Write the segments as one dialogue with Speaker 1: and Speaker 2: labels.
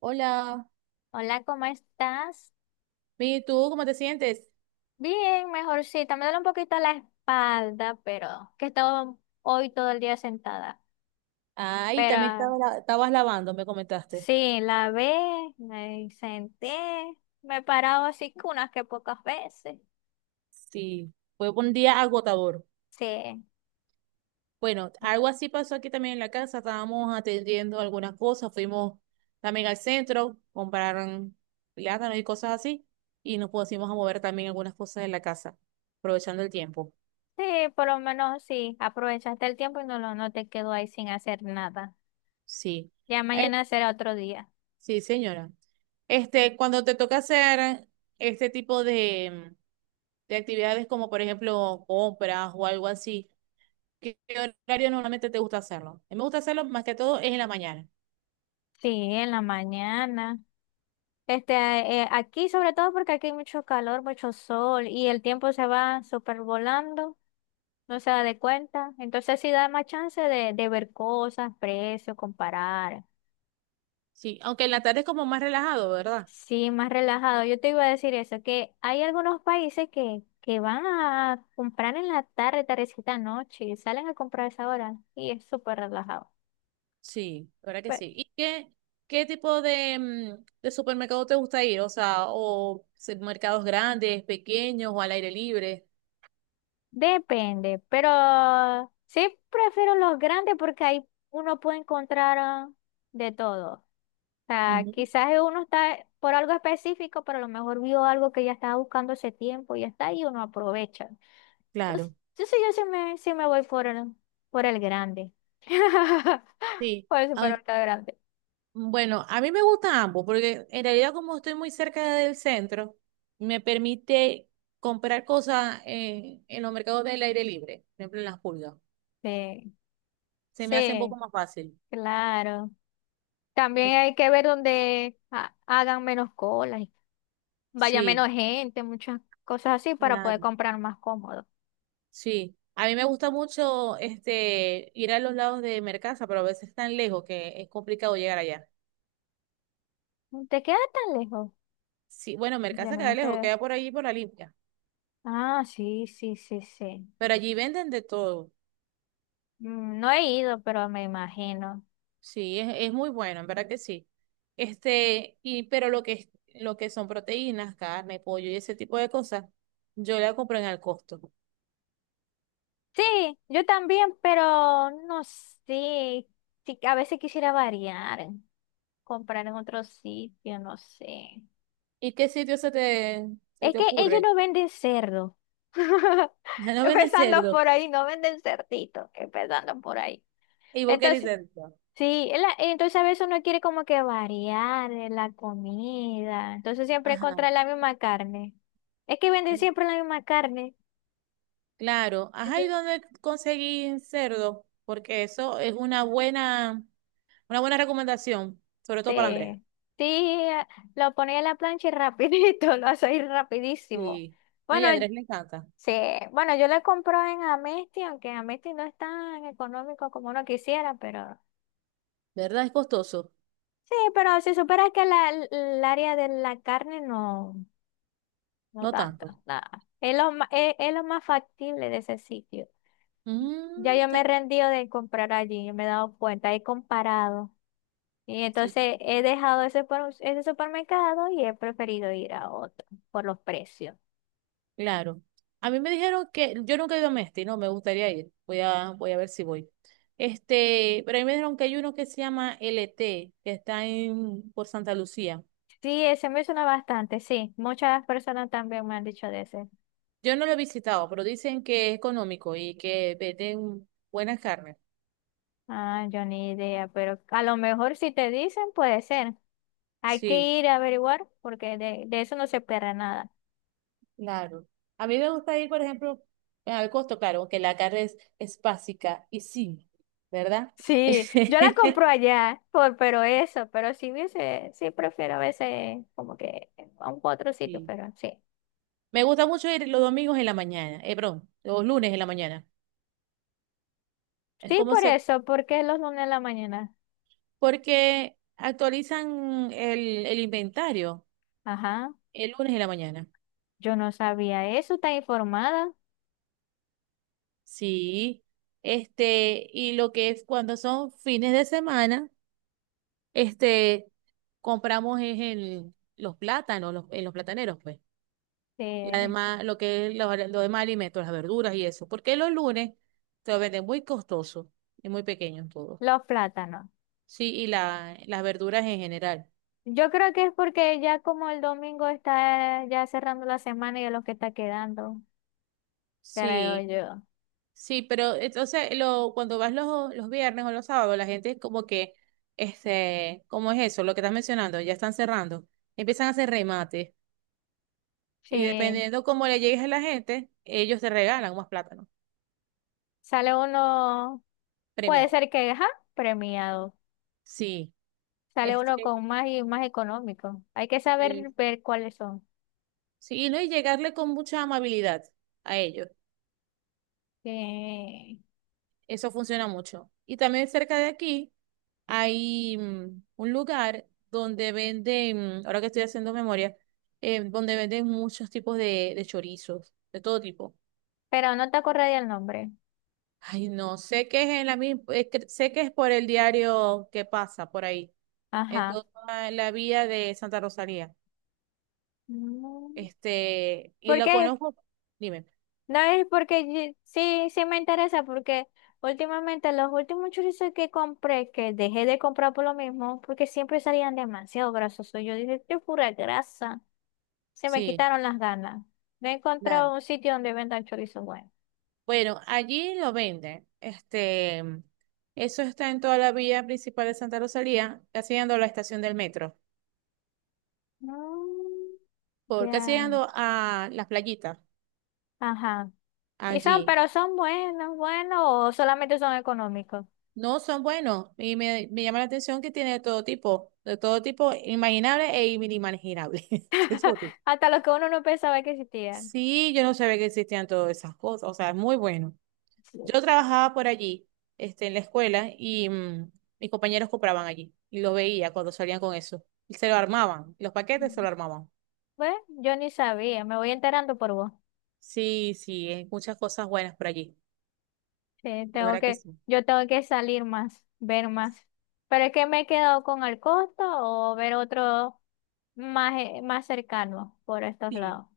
Speaker 1: Hola,
Speaker 2: Hola, ¿cómo estás?
Speaker 1: bien, ¿y tú cómo te sientes?
Speaker 2: Bien, mejorcita. Me duele un poquito la espalda, pero que he estado hoy todo el día sentada.
Speaker 1: Ay,
Speaker 2: Pero
Speaker 1: también estaba estabas lavando, me comentaste.
Speaker 2: sí, la ve, me senté, me he parado así que unas que pocas veces.
Speaker 1: Sí, fue un día agotador.
Speaker 2: Sí,
Speaker 1: Bueno, algo así pasó aquí también en la casa. Estábamos atendiendo algunas cosas, fuimos también al centro, compraron plátanos y cosas así, y nos pusimos a mover también algunas cosas en la casa, aprovechando el tiempo.
Speaker 2: sí, por lo menos sí, aprovechaste el tiempo y no, no te quedó ahí sin hacer nada.
Speaker 1: Sí.
Speaker 2: Ya
Speaker 1: Eh,
Speaker 2: mañana será otro día.
Speaker 1: sí, señora. Cuando te toca hacer este tipo de actividades, como por ejemplo compras o algo así. ¿Qué horario normalmente te gusta hacerlo? A mí me gusta hacerlo más que todo es en la mañana.
Speaker 2: Sí, en la mañana. Este, aquí sobre todo porque aquí hay mucho calor, mucho sol y el tiempo se va súper volando. No se da de cuenta. Entonces sí da más chance de ver cosas, precios, comparar.
Speaker 1: Sí, aunque en la tarde es como más relajado, ¿verdad?
Speaker 2: Sí, más relajado. Yo te iba a decir eso, que, hay algunos países que van a comprar en la tarde, tardecita, noche, y salen a comprar a esa hora y es súper relajado.
Speaker 1: Sí. La verdad que
Speaker 2: Pues,
Speaker 1: sí. ¿Y qué, qué tipo de, de supermercado te gusta ir? O sea, mercados grandes, pequeños o al aire libre.
Speaker 2: depende, pero sí prefiero los grandes porque ahí uno puede encontrar de todo. Sea,
Speaker 1: Ujú.
Speaker 2: quizás uno está por algo específico, pero a lo mejor vio algo que ya estaba buscando hace tiempo y ya está y uno aprovecha. Entonces,
Speaker 1: Claro.
Speaker 2: sí me voy por el grande.
Speaker 1: Sí.
Speaker 2: Por el
Speaker 1: Ay,
Speaker 2: supermercado grande.
Speaker 1: bueno, a mí me gustan ambos porque en realidad como estoy muy cerca del centro, me permite comprar cosas en los mercados del aire libre, por ejemplo en las pulgas.
Speaker 2: Sí,
Speaker 1: Se me hace un poco
Speaker 2: sí,
Speaker 1: más fácil.
Speaker 2: claro.
Speaker 1: Eh,
Speaker 2: También hay que ver donde hagan menos colas, y vaya
Speaker 1: Sí,
Speaker 2: menos gente, muchas cosas así para poder
Speaker 1: claro,
Speaker 2: comprar más cómodo.
Speaker 1: sí. A mí me gusta mucho ir a los lados de Mercasa, pero a veces es tan lejos que es complicado llegar allá.
Speaker 2: ¿Te queda tan lejos?
Speaker 1: Sí, bueno,
Speaker 2: Yo
Speaker 1: Mercasa
Speaker 2: no me
Speaker 1: queda lejos,
Speaker 2: estoy-
Speaker 1: queda por allí por la limpia,
Speaker 2: Ah, sí, sí, sí, sí.
Speaker 1: pero allí venden de todo.
Speaker 2: Mm, no he ido, pero me imagino.
Speaker 1: Sí, es muy bueno, en verdad que sí. Y pero lo que son proteínas, carne, pollo y ese tipo de cosas, yo la compro en al costo.
Speaker 2: Sí, yo también, pero no sé. Sí, a veces quisiera variar, comprar en otro sitio, no sé.
Speaker 1: ¿Y qué sitio se
Speaker 2: Es
Speaker 1: te
Speaker 2: que ellos
Speaker 1: ocurre?
Speaker 2: no venden cerdo.
Speaker 1: No venden
Speaker 2: Empezando
Speaker 1: cerdo
Speaker 2: por ahí, no venden cerdito, empezando por ahí.
Speaker 1: y vos querés
Speaker 2: Entonces,
Speaker 1: cerdo.
Speaker 2: sí, entonces a veces uno quiere como que variar en la comida. Entonces siempre
Speaker 1: Ajá.
Speaker 2: encontrar la misma carne. Es que venden siempre la misma carne.
Speaker 1: Claro, ajá, ¿y dónde conseguí cerdo? Porque eso es una buena recomendación, sobre todo para Andrés.
Speaker 2: Sí, sí, lo ponía en la plancha y rapidito, lo hace ir rapidísimo.
Speaker 1: Sí. No, y
Speaker 2: Bueno,
Speaker 1: a Andrés le encanta.
Speaker 2: sí, bueno, yo le compro en Amesti, aunque Amesti no es tan económico como uno quisiera, pero
Speaker 1: ¿Verdad? Es costoso.
Speaker 2: sí, pero si supieras que el área de la carne no, no
Speaker 1: No
Speaker 2: tanto,
Speaker 1: tanto.
Speaker 2: nada. Es lo, es lo más factible de ese sitio.
Speaker 1: Mm,
Speaker 2: Ya yo me
Speaker 1: ta-
Speaker 2: he rendido de comprar allí, me he dado cuenta, he comparado. Y
Speaker 1: sí,
Speaker 2: entonces he dejado ese supermercado y he preferido ir a otro por los precios.
Speaker 1: claro. A mí me dijeron que yo nunca he ido a Mesti, no, me gustaría ir. Voy a ver si voy. Pero a mí me dijeron que hay uno que se llama LT, que está en, por Santa Lucía.
Speaker 2: Sí, ese me suena bastante, sí. Muchas personas también me han dicho de ese.
Speaker 1: Yo no lo he visitado, pero dicen que es económico y que venden buenas carnes.
Speaker 2: Ah, yo ni idea, pero a lo mejor si te dicen puede ser. Hay
Speaker 1: Sí.
Speaker 2: que ir a averiguar porque de eso no se pierde nada.
Speaker 1: Claro. A mí me gusta ir, por ejemplo, al costo, claro, aunque la carne es básica y sí, ¿verdad?
Speaker 2: Sí, yo la compro allá, por, pero eso, pero si hubiese, sí prefiero a veces como que a un otro sitio,
Speaker 1: Sí.
Speaker 2: pero sí.
Speaker 1: Me gusta mucho ir los domingos en la mañana, perdón, los lunes en la mañana. Es
Speaker 2: Sí,
Speaker 1: como
Speaker 2: por
Speaker 1: se,
Speaker 2: eso, porque es los lunes en la mañana.
Speaker 1: porque actualizan el inventario
Speaker 2: Ajá.
Speaker 1: el lunes en la mañana.
Speaker 2: Yo no sabía eso, está informada
Speaker 1: Sí. Y lo que es cuando son fines de semana, este, compramos es los plátanos, los, en los plataneros, pues. Y
Speaker 2: de
Speaker 1: además, lo que es lo demás alimentos, las verduras y eso. Porque los lunes te lo venden muy costoso y muy pequeño todo.
Speaker 2: los plátanos.
Speaker 1: Sí, y las verduras en general.
Speaker 2: Yo creo que es porque ya como el domingo está ya cerrando la semana y es lo que está quedando, creo
Speaker 1: Sí,
Speaker 2: yo.
Speaker 1: sí, pero entonces lo, cuando vas los viernes o los sábados, la gente es como que, ¿cómo es eso? Lo que estás mencionando, ya están cerrando. Empiezan a hacer remates. Y
Speaker 2: Sí,
Speaker 1: dependiendo cómo le llegues a la gente, ellos te regalan más plátano,
Speaker 2: sale uno, puede
Speaker 1: premiado.
Speaker 2: ser que, ajá, premiado.
Speaker 1: Sí,
Speaker 2: Sale uno
Speaker 1: este,
Speaker 2: con más y más económico. Hay que
Speaker 1: sí,
Speaker 2: saber ver cuáles son.
Speaker 1: sí, y no, y llegarle con mucha amabilidad a ellos.
Speaker 2: Sí.
Speaker 1: Eso funciona mucho. Y también cerca de aquí hay un lugar donde venden, ahora que estoy haciendo memoria, donde venden muchos tipos de chorizos, de todo tipo.
Speaker 2: Pero no te acordaría el nombre.
Speaker 1: Ay, no, sé que es en la misma, sé que es por el diario que pasa por ahí, en
Speaker 2: Ajá.
Speaker 1: toda la vía de Santa Rosalía.
Speaker 2: Mm,
Speaker 1: Y
Speaker 2: ¿por
Speaker 1: lo
Speaker 2: qué?
Speaker 1: conozco, dime,
Speaker 2: No es porque sí, sí me interesa, porque últimamente los últimos chorizos que compré, que dejé de comprar por lo mismo, porque siempre salían demasiado grasosos. Yo dije, qué pura grasa. Se me
Speaker 1: sí.
Speaker 2: quitaron las ganas. No he encontrado un sitio donde vendan chorizos buenos.
Speaker 1: Bueno, allí lo venden. Eso está en toda la vía principal de Santa Rosalía, casi llegando a la estación del metro,
Speaker 2: Mm,
Speaker 1: por casi
Speaker 2: ya,
Speaker 1: llegando a las playitas
Speaker 2: ajá. Y son,
Speaker 1: allí.
Speaker 2: pero son buenos, buenos, o solamente son económicos.
Speaker 1: No son buenos y me llama la atención que tiene de todo tipo, imaginable e inimaginable. De todo tipo.
Speaker 2: Hasta los que uno no pensaba que existían.
Speaker 1: Sí, yo no sabía que existían todas esas cosas, o sea, es muy bueno. Yo
Speaker 2: Sí.
Speaker 1: trabajaba por allí, en la escuela, y mis compañeros compraban allí. Y lo veía cuando salían con eso. Y se lo armaban. Los paquetes se lo armaban.
Speaker 2: Bueno, yo ni sabía, me voy enterando por vos.
Speaker 1: Sí, sí, hay muchas cosas buenas por allí.
Speaker 2: Sí,
Speaker 1: De
Speaker 2: tengo
Speaker 1: verdad que
Speaker 2: que,
Speaker 1: sí.
Speaker 2: yo tengo que salir más, ver más. Pero es que me he quedado con el costo o ver otro más, más cercano por estos
Speaker 1: Sí.
Speaker 2: lados.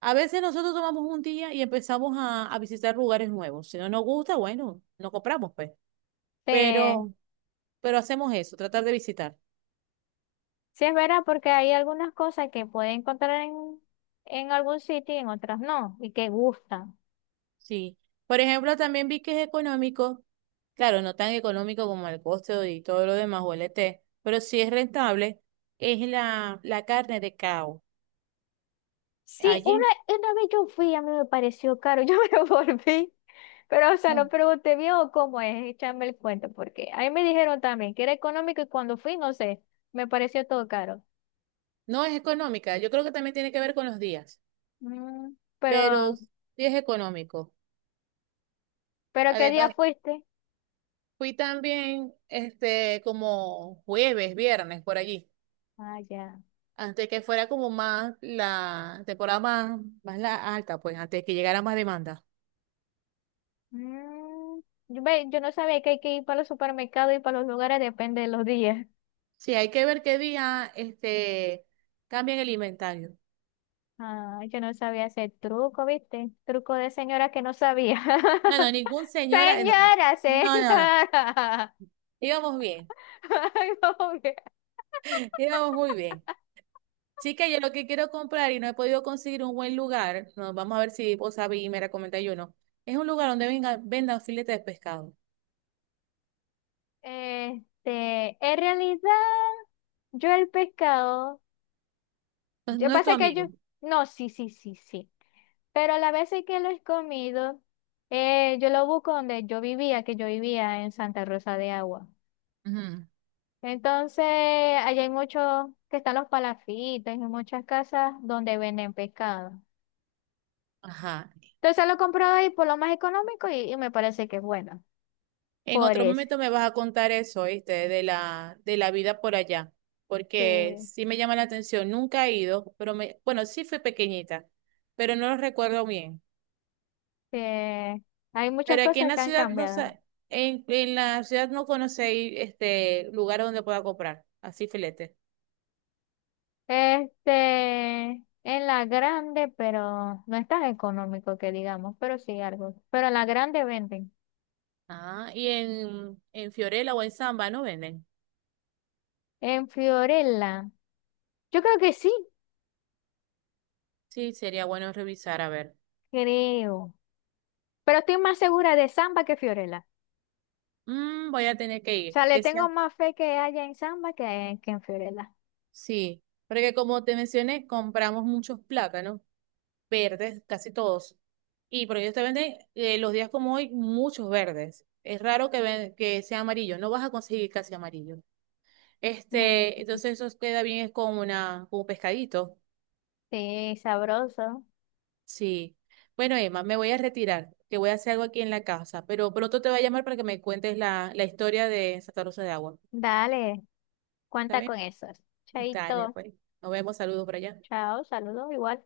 Speaker 1: A veces nosotros tomamos un día y empezamos a visitar lugares nuevos. Si no nos gusta, bueno, no compramos, pues.
Speaker 2: Sí,
Speaker 1: Pero, pero hacemos eso, tratar de visitar.
Speaker 2: sí es verdad porque hay algunas cosas que puede encontrar en algún sitio y en otras no, y que gustan.
Speaker 1: Sí. Por ejemplo, también vi que es económico, claro, no tan económico como el costo y todo lo demás o el ET, pero sí es rentable, es la carne de cao.
Speaker 2: Sí,
Speaker 1: Allí
Speaker 2: una vez yo fui, a mí me pareció caro, yo me volví. Pero, o sea, no
Speaker 1: no,
Speaker 2: pregunté bien o cómo es, échame el cuento, porque ahí me dijeron también que era económico y cuando fui, no sé, me pareció todo caro.
Speaker 1: no es económica, yo creo que también tiene que ver con los días,
Speaker 2: Mm,
Speaker 1: pero sí es económico.
Speaker 2: pero ¿qué día
Speaker 1: Además,
Speaker 2: fuiste?
Speaker 1: fui también como jueves, viernes, por allí,
Speaker 2: Ah, ya.
Speaker 1: antes que fuera como más la temporada más, más la alta, pues antes que llegara más demanda.
Speaker 2: Mm, yo no sabía que hay que ir para los supermercados y para los lugares, depende de los días.
Speaker 1: Sí, hay que ver qué día cambian el inventario.
Speaker 2: Ah, yo no sabía ese truco, ¿viste? Truco de señora que no sabía.
Speaker 1: No, no, ningún señor. No, no,
Speaker 2: Señora,
Speaker 1: no, no, no.
Speaker 2: señora.
Speaker 1: Íbamos bien,
Speaker 2: Ay, como que...
Speaker 1: íbamos muy bien. Chica, yo lo que quiero comprar y no he podido conseguir un buen lugar, no, vamos a ver si vos sabés y me recomendáis yo no. Es un lugar donde venga, vendan filetes de pescado.
Speaker 2: Este, en realidad, yo el pescado.
Speaker 1: No,
Speaker 2: Yo
Speaker 1: no es tu
Speaker 2: pasa que yo,
Speaker 1: amigo.
Speaker 2: no, sí, sí, sí, sí. Pero la vez sí que lo he comido, yo lo busco donde yo vivía, que yo vivía en Santa Rosa de Agua.
Speaker 1: Ujú.
Speaker 2: Entonces, allá hay muchos, que están los palafitos, y muchas casas donde venden pescado.
Speaker 1: Ajá.
Speaker 2: Entonces lo compro ahí por lo más económico y me parece que es bueno.
Speaker 1: En
Speaker 2: Por
Speaker 1: otro
Speaker 2: eso.
Speaker 1: momento me vas a contar eso, ¿viste? De de la vida por allá, porque
Speaker 2: Sí,
Speaker 1: sí me llama la atención. Nunca he ido, pero me, bueno, sí fui pequeñita, pero no lo recuerdo bien.
Speaker 2: sí. Hay muchas
Speaker 1: Pero aquí en
Speaker 2: cosas
Speaker 1: la
Speaker 2: que han
Speaker 1: ciudad no
Speaker 2: cambiado.
Speaker 1: sé, en la ciudad no conocí este lugar donde pueda comprar, así filete.
Speaker 2: Este, en la grande, pero no es tan económico que digamos, pero sí algo. Pero en la grande venden.
Speaker 1: Ah, y en Fiorella o en Samba no venden.
Speaker 2: En Fiorella, yo creo que sí,
Speaker 1: Sí, sería bueno revisar, a ver.
Speaker 2: creo. Pero estoy más segura de Samba que Fiorella.
Speaker 1: Mm, voy a tener que
Speaker 2: O
Speaker 1: ir,
Speaker 2: sea, le
Speaker 1: porque
Speaker 2: tengo
Speaker 1: sean,
Speaker 2: más fe que haya en Samba que en Fiorella.
Speaker 1: sí, porque como te mencioné, compramos muchos plátanos. Verdes, casi todos. Y por ellos te venden los días como hoy muchos verdes. Es raro que, que sea amarillo, no vas a conseguir casi amarillo.
Speaker 2: Mm,
Speaker 1: Entonces eso queda bien es con una, con un pescadito.
Speaker 2: sí, sabroso.
Speaker 1: Sí. Bueno, Emma, me voy a retirar, que voy a hacer algo aquí en la casa, pero pronto te voy a llamar para que me cuentes la historia de Santa Rosa de Agua.
Speaker 2: Dale,
Speaker 1: ¿Está
Speaker 2: cuenta con
Speaker 1: bien?
Speaker 2: eso.
Speaker 1: Dale,
Speaker 2: Chaito,
Speaker 1: pues. Nos vemos, saludos por allá.
Speaker 2: chao, saludos, igual.